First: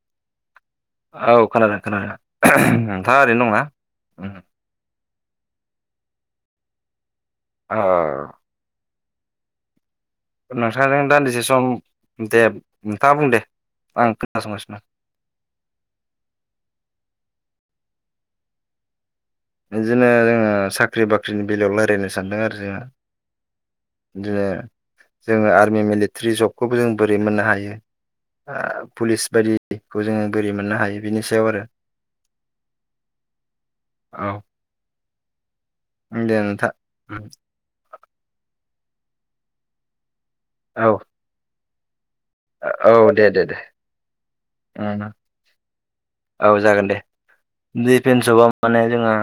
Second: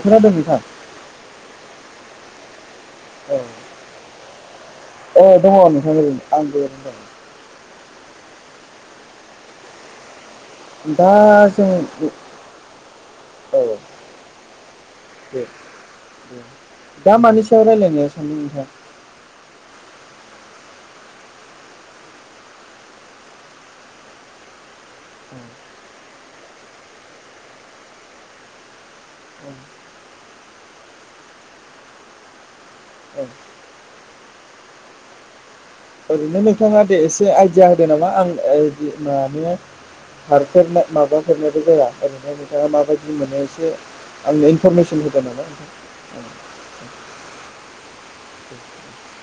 औ खोनादों नोंथां औ खोनादों खोनादों नोंथाङा औ ओरैनो दंना उम? औ दङ नोंथां ओरैनो आंबो ओरैनो दं। औ। नोंथांजों दा दान्दिसे सम जों दे नोंथाङा बुं दे औ आं खोनासंगासिनो। दे दे दा मानि सायाव रायलायनो सान्दों नोंथाङा? बेदिनो जोङो साख्रि बाख्रिनि बेलायाव लारायनो सानदों आरो जोङो। बिदिनो जोङो आर्मि मिलिटारि जबखौबो जों बोरै मोननो हायो? ओ पुलिस बायदिखौ जोङो बोरै मोननो हायो बिनि सायाव आरो। [inaudible] औ। दे ओरैनो नोंथां नोंथाङा दे एसे उम, आइदिया होदो नामा आं ओ माने खारफेरनाय औ माबाफेनायबो जाया। ओरैहाय नोंथाङा औ माबायदि दे मोनो दे दे एसे आंनो इनफरमेसन उम, होदों नामा नोंथां? औ जागोन दिफेन्सबा माने जोंहा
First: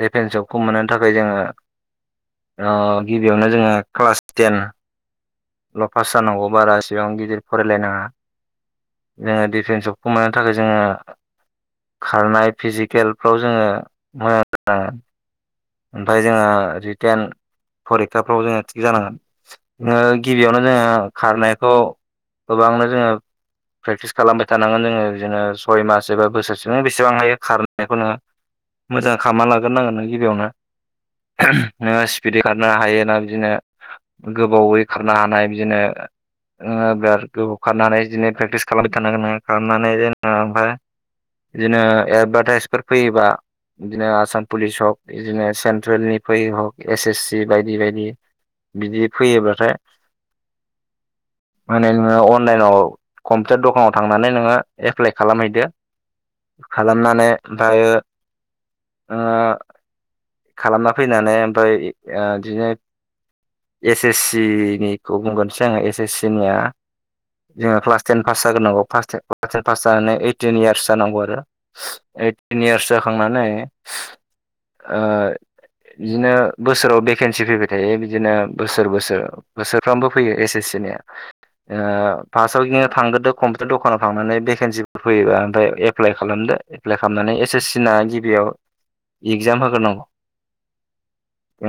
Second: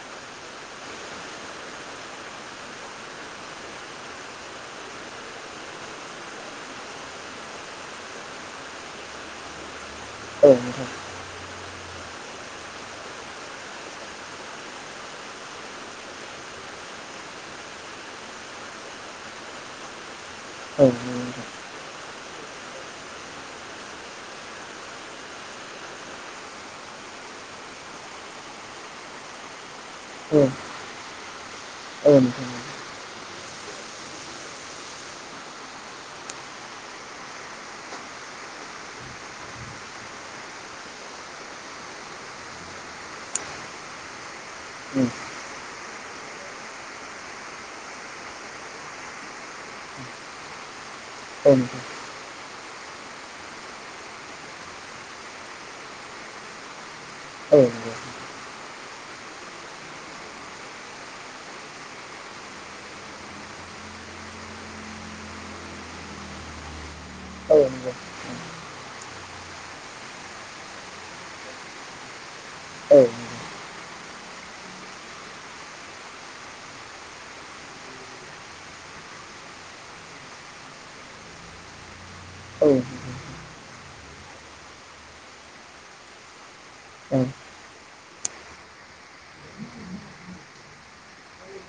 डिफेन्स जबखौ मोननो थाखाय जोङो गिबियावनो जोङो क्लास टेन ल' पास जानांगौ बारा एसेबां गिदिर फरायलायनाङा जोङो दिडिफेन्सआव जब मोननो औ थाखाय जोङो नोंथां खारनाय फिजिकेलफ्राव जोङो मोजां ओमफ्राय जोङो रिटेन फरिखाफ्राव जोङो थिग जानांगोन गिबियावनो औ जोङो नोंथां खारनायखौ गोबांनो जोङो प्रेक्टिस खालामबाय थानांगोन जोङो बिदिनो सय मास एबा बोसोरसे बेसेबां हायो खारनायखौ नोङो मोजां खालामना लाग्रो नांगोन नों औ औ गिबियावनो। नोङो स्पिड नोंथां खारनो हायोना बिदिनो गोबावै खारनो हानाय बिदिनो ओ बिराद गोबाव खारनानै बिदिनो प्रेक्टिस खालामबाय थानांगोन खालामनानै नोङो ओमफ्राय बिदिनो एदभार्टाइसफोर फैयोबा बिदिनो आसाम पुलिस हक बिदिनो सेन्ट्रेलनि फै हक एस एस सि बायदि बायदि बिदि फैयोब्लाथाय [inaudible] [inaudible] औ नोंथां औ नंगौ माने नोङो अन लाइनाव कम्पिउटार दखानाव थांनानै नोङो एप्लाइ खालामहैदो। खालामनानै औ ओमफ्रायो नंगौ ओ खालामना फैनानै ओमफ्राय ओ बिदिनो एस एस सि निखौ बुंगोनसै आङो एस एस सि निया औ नंगौ औ जोङो नंगौ क्लास टेन पास जाग्रोनांगौ। क्लास टेनखौ पास जानानै ओइटिन इयार्स जानांगौ आरो। ओइटिन औ इयार्स जाखांनानै नंगौ ओ बिदिनो बोसोराव भेकेन्सि फैबाय थायो बिदिनो बोसोर बोसोर बोसोरफ्रामबो फैयो एस एस सि निया। ओ फासआव बिदिनो थांग्रोदो कम्पिउटार दखानाव थांनानै भेकेन्सिफोर फैयोबा ओमफ्राय एप्लाइ खालामदो। एप्लाइ खालामनानै नोंथां एस एस सिना गिबियाव इगजाम होग्रोनांगौ। ओ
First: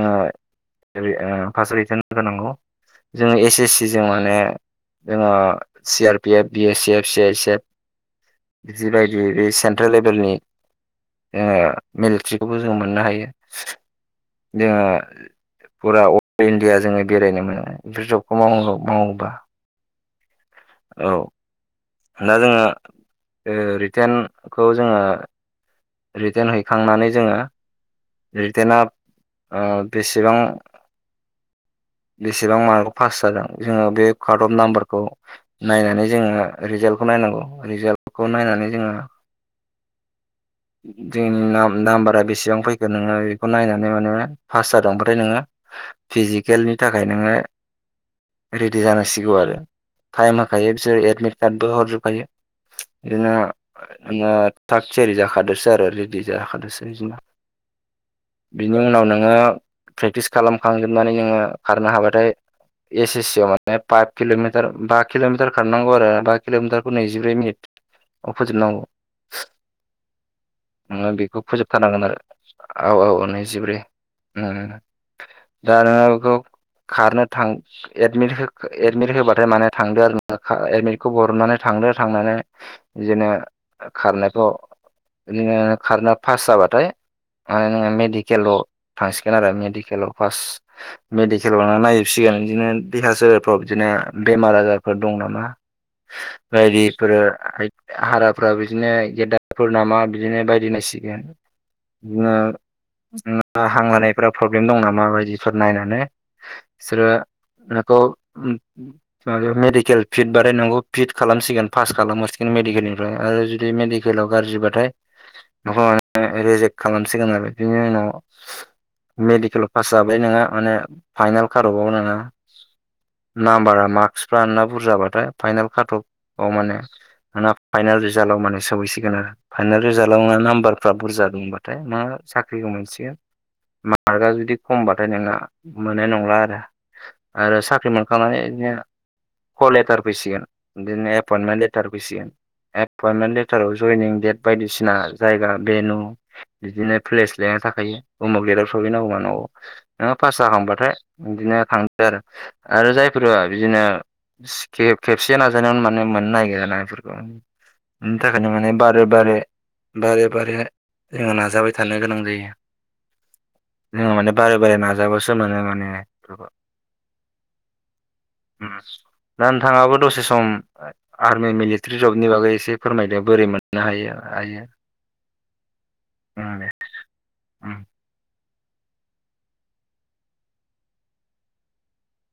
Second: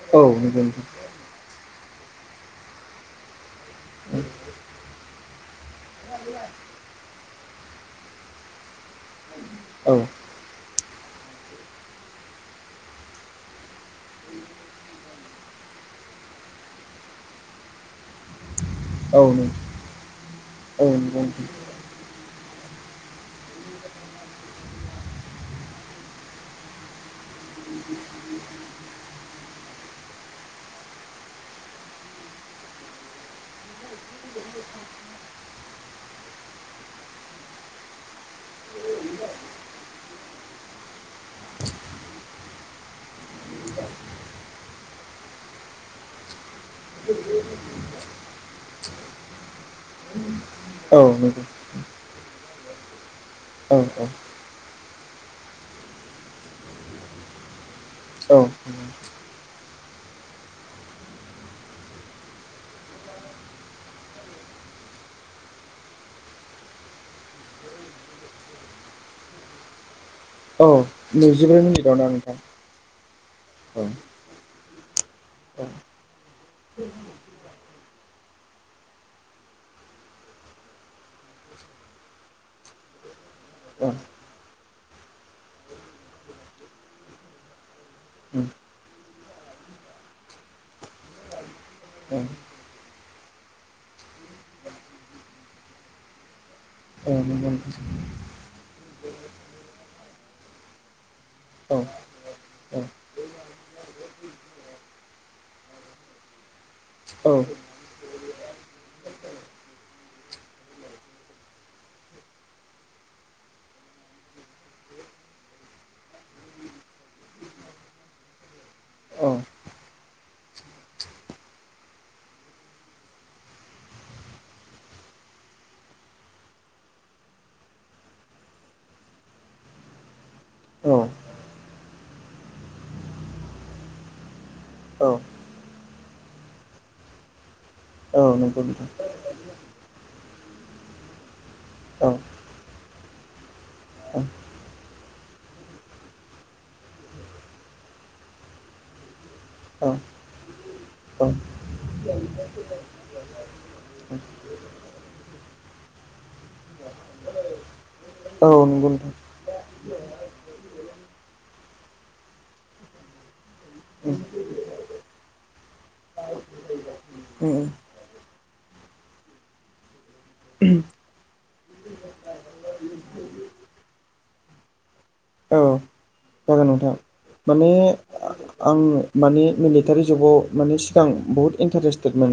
ओरै ओ पार्फयाव इगजाम होग्रोनांगौ। जोङो एस एस सि जों माने जोंङो C R P F, B S F, C ice F बिदि बायदि बायदि बे औ सेन्ट्रेल लेभेलनि ओ मिलिट्रिखौबो जों मोननो हायो। जोङो फुरा अल इण्डिया जोङो बेरायनो मोनो बेफोर जबखौ मावनांगौ। औ नोंगौ। औ नोंगौ नोंथां। दा जोङो ओ रिटेनखौ जोङो रिटेन हैखांनानै जोङो रिटेना ओ बेसेबां [inaudible] बेसेबां मार्कआव पास जादों जोङो बे कार्ड अफ नाम्बारखौ नायनानै जोङो रिजाल्टखौ नायनांगौ रिजाल्खौ नायनानै जोङो जोंनि नाम नाम्बारा बेसेबां फैखो नोङो बेखौ नायनानै माने पास जादों बाथाय नोङो फिजिकेलनि थाखाय नोङो रेडि जानांसिगौ आरो टाइमा थायो औ बिसोर एडमिट नंगौ कार्डबो हरजोबखायो बिदिनो औ नोङो थाग थियारि जाखादोसो आरो रेडि जाखादसो बिदिनो। औ। बिनि उनाव नोङो प्रेक्टिस खालामखांजोबनानै जोङो खारनो हाबाथाय एस एस सि आव माने पाइभ किल'मिटार बा किल'मिटार खारनांगौ आरो बा किल'मिटारखौ नैजिब्रै मिनिट आव फोजोब नांगौ। औ नोङो बेखौ नैजिब्रै मिनिटाव फोजोबथारनांगोन ना आरो। नोंथां औ औ नैजिब्रै औ उम। औ जानोहागौ खारनो थां एदमिट होख एदमिट होबाथाय माने थांदो आरो नोङो खा एमिटखौ बरनानै थां थांदो थांनानै जेने औ खारनायखौ ओरैनो खारना पास जाबाथाय माने नोङो मेडिकेलाव थांसिगोन आरो मेडिकेलाव फार्स्ट मेडिकेलाव लांना नायजोबसि गोन। बिदिनो देहा सोहेरफ्राव बिदिनो बेमार आजारफोर दं नामा? [inaudible] औ बायदिफोर नंगौ नोंथां हाराफोरा बिदिनो गेद्दाफोर नामा बिदिनो बायदि नायसिगोन। औ नुवा उम हां लानाफोरा प्रब्लेम दं नामा बायदिफोर नायनानै सोरो औ नोखौ उम उम माबायाव मेडिकेल फिट बारायनांगौ फिट खालामसिगोन पास खालामहासिगोन मेडिकेलनिफ्राय आ आरो जुदि मेडिकेलाव गाज्रिबाथाय नोंखौ [unintelligible] रेजेक खालामसिगोन आरो बिनि उनाव औ मेडिकेलाव पास नाम्बारा मार्कसफ्रा नोंना बुरजाबाथाय फाइनाल खाटकआव माने दाना फाइनेल रिजालाव थाय मा साख्रिखौ मोनसिगोन मार्कआ जुदि खमबाथाय औ नोंना मोननाय नंला आरो आरो साख ख्रि औ नंगौ नोंथां मोनखांनानै फैसिगोन बे नेप एफरमेन्त लेथार औ एफरमेन्त लेथार। जयनिं देट बायदिसिना जायगा बेनु बिदिनो प्लेस लिरना थाखायो उमुक लेदाव सहैनांगौ मा नांगौ औ नंगौ ओ फास जाखांबाथाय बिदिनो खांसै आरो जायफोर बिदिनो सि खेब-खेबसे नाजानायाव माने मोननो नागिरना इफोरखौ बिनि थाखायनो माने बारे नोंथां बारे बारे बारे जोङो नाजाबाय थानो गोनां जायो। नोङो माने बारे बारे नाजाबसो मानो माने [unintelligible] उम। उम ओस। दा नोंथाङाबो दसे सम आय आर्मि मिलिटारि जबनि बागै एसे फोरमायदों बोरैमोन नो हायो हायो औ उम जागोन दे नोंथां माने उम आ आ आं माने मिलिटारि जबाव माने सिगां बहुत इन्टारेस्टेदमोन।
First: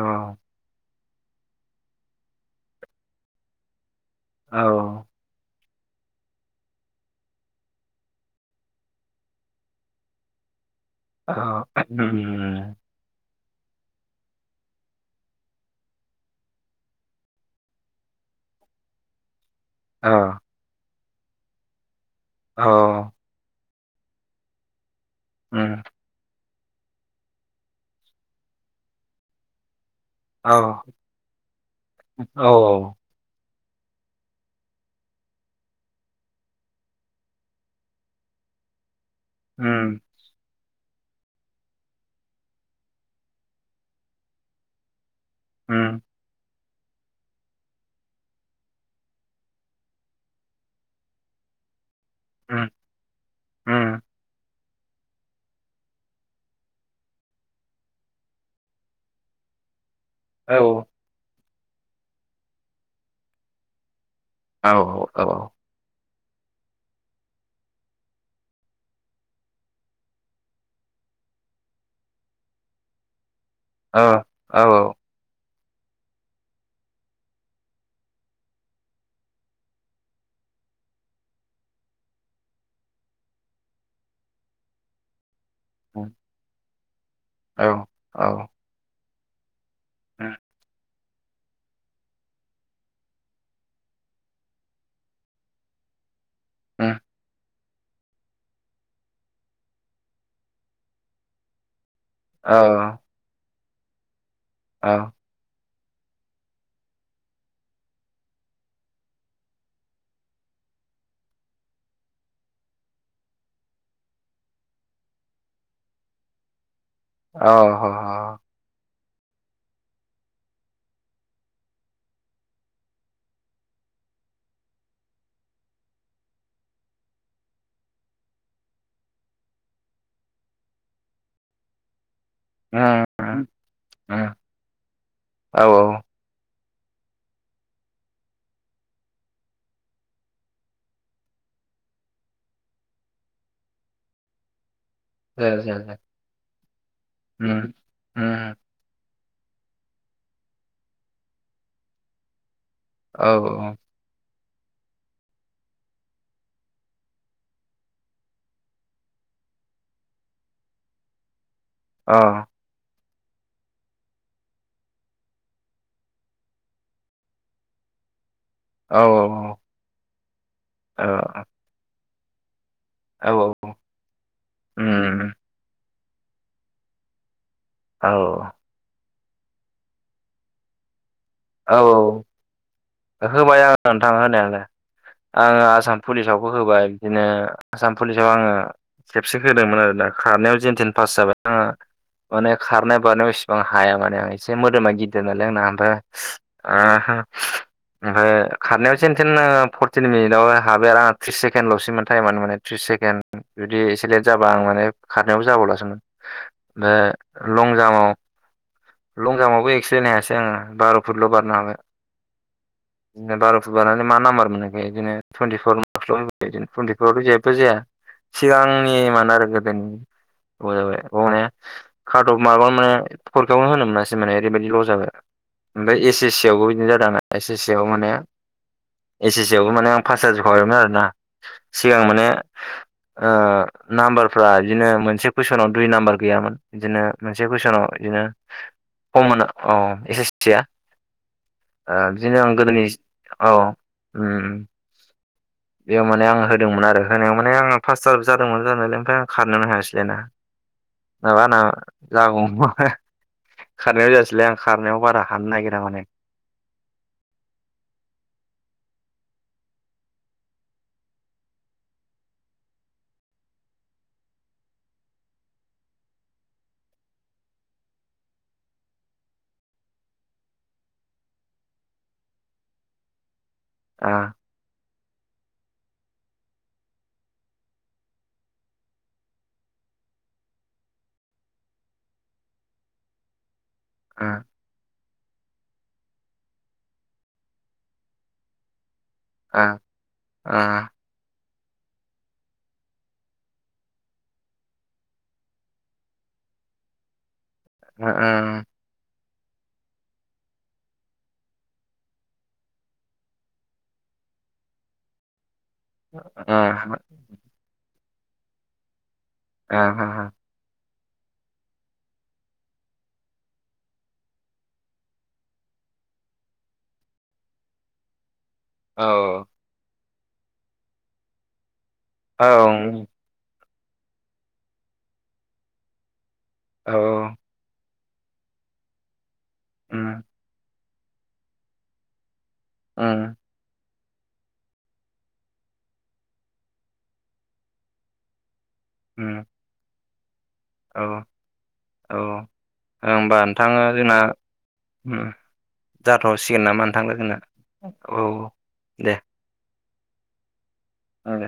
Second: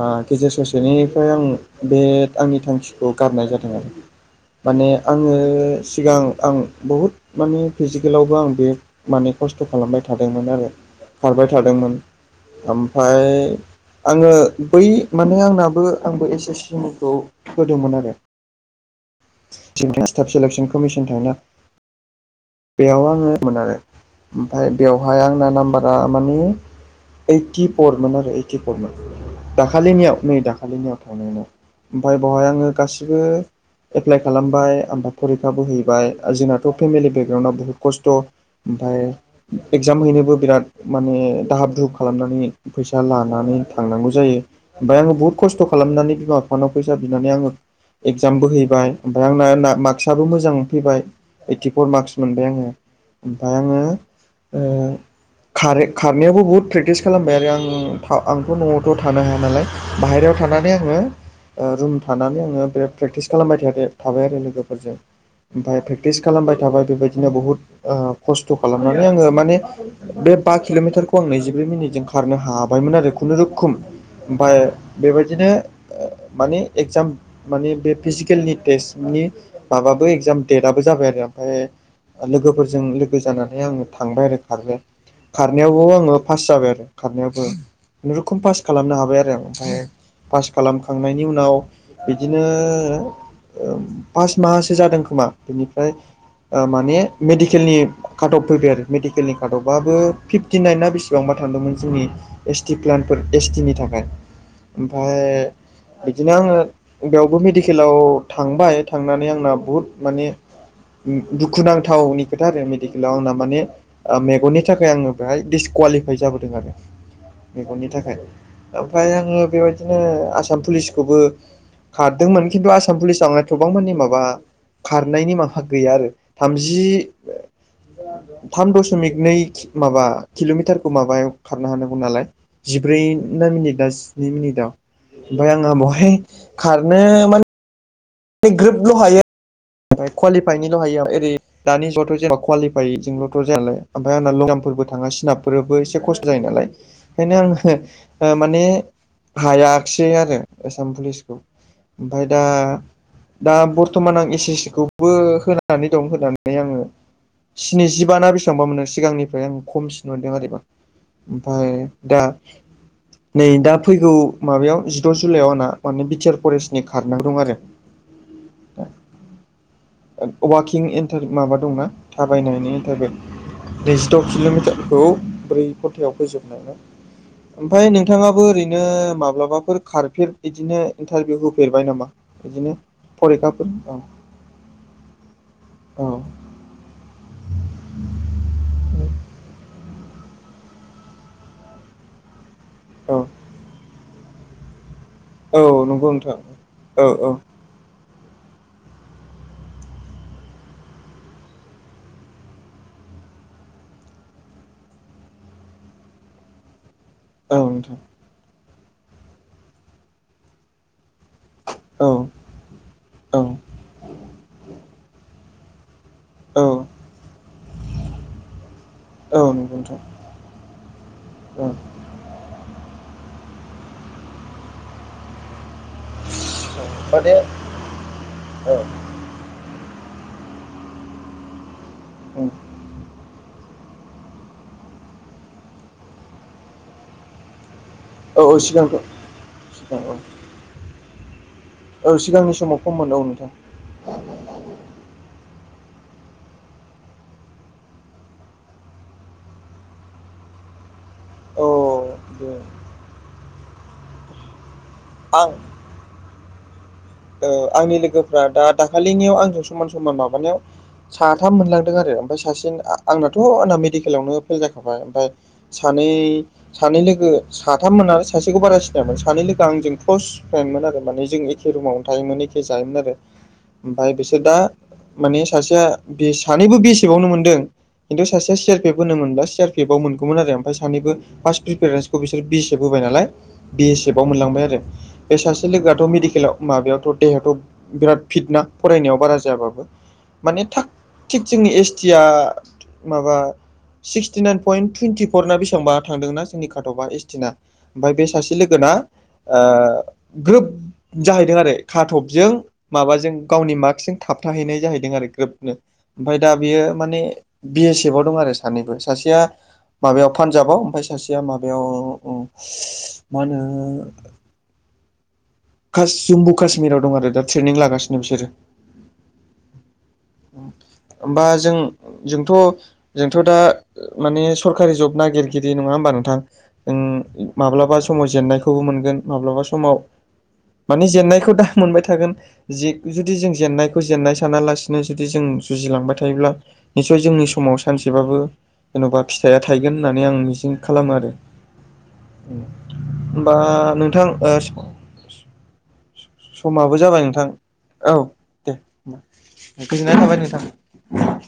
आ गेजेर ससेनिफाय आं बे आंनि थांखिखौ गारनाय जादों आरो माने औ आङो सिगां आं बहुद मानि फिजेकेलावबो आंबे मानि खस्थ खालामबाय थादोंमोन आं औ खारबाय थादोंमोन ओमफाय आंङो बै माने आंनाबो आंबो एस एस सिमखौ होदोंमोन आरो [inaudible] औ [unintelligible] स्टाप सिलेकसन कमिसन थाया औ बेयाव आङोमोन आरो ओमफाय बेवहाय आंना उम नाम्बारा माने ओइटि परमोन आरो ओइटि परमोन दा दाखालिनियाव नै औ दाखालिनियाव थांनायनियाव आमफाय बावहाय आङो औ गासिबो। एप्लाइ खालामबाय ओमफाय फरिखा बोहैबाय आ जोंना थ फेमिलि बेकग्राउन्डआव बुहुद खस्थ ओमफाय उम एगजाम हैनोबो बिराद माने दाहाब दुहुब खालामनानै फैसा लानानै थांनांगौ जायो बा बुद खस्थ उम खालामनानै बिबा एकाउनआव फैसा बिनानै आङो एगजाम बोहैबाय ओमफफ्राय आंना मार्कसाबो मोजां फैबाय ओइटिफर मार्कस मोनबाय आङो उम ओमफाय आङो उम ओ। खार खारनायावबो बहुद प्रेक्टिस खालामबाय आरो आं आंथ' न'आवथ' थानो हाया नालाय। बाहेरायाव औ थानानै आङो रुम थानानै आङो बिराद प्रेक्टिस खालामबाय थायाखै थाबाय आरो औ लोगोफोरजों औ ओमफाय प्रिस खालामबाय थाबाय बेबायदिनो बुहुत खस्थ' खालामनानै आङो माने बे बा किल'मिटार बेखौ आं नैजिब्रै मिनिटजों खारनो हाबायमोन आरो खुनुरुखुम औ ओमफ्राय औ बेबायदिनो माने एक्जाम माने बे फिजिकेलनि टेस्टनि माबाबो एक्जाम देट दाबो जाबाय आरो ओमफ्राय लोगोफोरजों लोगो जानानै आङो थांबाय आरो खारनो खारनायावबो उम आङो पास जाबाय आरो खारनायावबो खुनुरुखुम पास खालामनो हाबाय आरो आं ओमफाय पास खालाम खांनायनि उनाव बिदिनो पास माहासो जादों खोमा बेनिफ्राय आ उम माने मेदि केल नि खाटब फैबाय आरो मेडिकेलनि खाटबाबो फिफ्टिनाइन ना बेसेबांबा थांदोंमोन जोंनि औ एस टि प्लानफोर एस टि नि थाखाय औ ओमफाय बिदिनो आङो बेयावबो मेडिकेलाव थांबाय थांनानै आंना बुहुद माने दुखुनांथावनि खोथा आरो मेडिकेलाव आंना माने मेगननि थाखाय आङो बेहाय दिडिसकुवालि फाय जाबो दों आरो ह मेगननि थाखाय ओमफ्राय आङो बेबायदिनो आसाम पुलिसखौबो खारदोंमोन खिन्थु आसाम पुलिसाव एथबां मानि माबा खार नायनि माबा गैया आरो थामजि थाम दसमिक नै माबा किलमिटारखौ माबायाव खारनो हानांगौ नालाय जिब्रै उम ना मिनिटा जिनै उम मिनिटआव ओमफ्राय औ आंहा औ बावहाय खारनो माने बे ग्रोपल हायो ओमफ्राय कवालिफाइनिल हायो ओरै दानि जुगावथ जेनबा कुआलिफाइ जोंलथ जाया नालाय ओमफ्राय आंना लं जामफोरबो थाङा जाया जाया सिनाबफोरबो जाया एसे खस्थ जायो नालाय ओंखायनो उम आङो उम माने हायाखिसै आरो आसाम पुलिसखौ ओमफ्राय दा औ दा औ बरथमान आं एस एस सि खौबो होनानै दं होनानै आङो स्निजिबा ना बेसेबांबा मोनो सिगांनिफ्राय आं खमसिन मोनदों आरो एबार आमफाय अ दा नै दा फैगौ माबायाव जिद जुलाइआव आंना माने बिटिआर फरेस्टनि खारनो दं आरो औ औ वाकिं औ इनटार माबा दंना थाबायनायनि बाय औ औ नैजिद किलमिटारखौ उम ब्रै गनथायाव फैजोबनाय ओमफफ्राय औ नोंथाङाबो ओरैनो माब्लाबाफोर खारफेर बिदिनो इन्टारभिउ औ होफेरबाय नामा बिदिनो होबाय फरिखाफोर आं औ नोंथां होनायालाय आङो आसाम पुलिसावबो होबाय बिदिनो आसाम पुलिसाव आङो खेबसे होदोंमोन आरोना खारनायाव जेन थेन पास जाबाय आङो माने खारनाय औ बारनायाव एसेबां हाया माने आं एसे मोदोमा गि जानालाया आंना औ औ नंगौ औ नोंथां औ [unintelligible] खारनायाव जेन थेन ओ फरटिन मिनिटआव हाबाय आरो आं त्रिस सेकेडलसमोन टाइमान माने थ्रिस सेकेणड जुदि एसे लेट जाबा आं माने खारनायावबो जाबावलासोमोन ओफ्राय औ लं नोंथां जामाव लं जाम्पआवबो एक्सलेड हायासै आङो बार फुटल बारनो हाबाय औ बिदिनो औ बार फुट बारनानै मा नाम्बार मोनो बिदिनो औ थुइेन्टिफर [unintelligible] जेबो जाया सिगांनि मोन आरो औ नंगौ गोदोनि नोंथां गोबाव जाबाय माने औ खाटब माबा मोनो बेखौनो होनो मोनासै माने ओरैबायदि ल जाबाय ओमफ्राय एस एस सि आवबो बिदिनो जादों आना माने एस एस सि आव माने औ औ एस एस सि आवबो माने आं फास जाजोब खाबायमोन आरोना सिगां माने ओ नाम्बारफ्रा बिदिनो मोनसे कुइसनाव दुइ नाम्बार गैयामोन बिदिनो मोनसे कुइसनाव औ सिगांखौ हम औ सिगां औ एस एस सिया ओ औ बिदिनो आं सिगांनि समाव गोदोनि खममोन औ नोंथां उम उम बेयाव माने आं होदोंमोन आरो होनायाव माने आंङो फासट जादोंमोन जानायालाय ओमफ्राय आं खारनोनो हायासै लायना [unintelligible] नङाबा आंना औ दे जागौमोन खोना खारनायाव जायासैलै आं खारनायाव बारा आं हानो नागिरा माने आंनि लोगोफ्रा दा दाखालिनियाव आंजों समान समान माबानायाव साथाम मोनलांदों आरो ओमफफ्राय सासे आंनाथ आंना मेडिकेलावनो फेल जाखाबाय ओमफफ्राय स सानै सानै लोगो साथाममोन आरो सासेखौ बारा सिनायामोन सानै लोगो आंजों क्लस फ्रेमोन आरो माने जों एखे रुमावनो थायोमोन एखे जायोमोन आरो ओ ओमफ्राय बिसोर दा माने सासेया बिएसेफ आवनो मोनदों खिन्थु सासे सि आ पि एफ होन मोनबा सि आ पि एफ आ मोनगौमोन आरो मफ्राय सानैबो फार्ट्रिफारेन्सखौ बिसोर बि एस एफ होबाय होबाय नालाय ओ मोनलांबाय आरो बे सासे लोगोआथ' मेडिकेलाव माबायाव थ' देहायाथ बिराद फिट ना फरायनायाव बारा ओ जायाबाबो माने थाग थिग जोंनि एस टि आ माबा सिक्सटि नाइन पइन्ट टुइन्टिफरना बेसेबा थांदोंना जोंनि खाटबा एसटिना ओमफफ्राय बे सासे लोगोना ओ ग्रोब जाहैदों आरो खाटबजों माबाजों गावनि मार्कजों थाबथाहैनाय जाहैदों आरो ग्रोबनो ओमफ्राय ओ दा बेयो माने बि एस एफ आव दं आरो सानैबो सासेया माबायाव पान्जाबाव ओमफ्राय सासेया माबायाव मा होनो कास जम्मु काशमीराव दं आरो दा ट्रेनिं लागासिनो बिसोरो औ बा जों ओ जोंथ जोंथ दा माने सरकारि जब नागिरगिरि नंङा होमबा नोंथां ओ औ माब्लाबा समाव जेननायखौबो मोनगोन माब्लाबा समाव उम मानि जेननायखौ दा मोनबाय थागोन जुदि उम जों जेननायखौ फोजेननाय सानालासिनो जुदि जों जुजिलांबाय थायोब्ला निसय जोंनि समाव सानसेबाबो जेन'बा उम फिथाइया थायगोन होननानै आं मि खालामो [inaudible] औ आरो औ होमबा नोंथाङा जोंना नोंथां जाथ'सिगोन नामा समाबो जाबाय लोगोना नोंथां औ दे होनबा गोजोननाय थाबाय नोंथां उम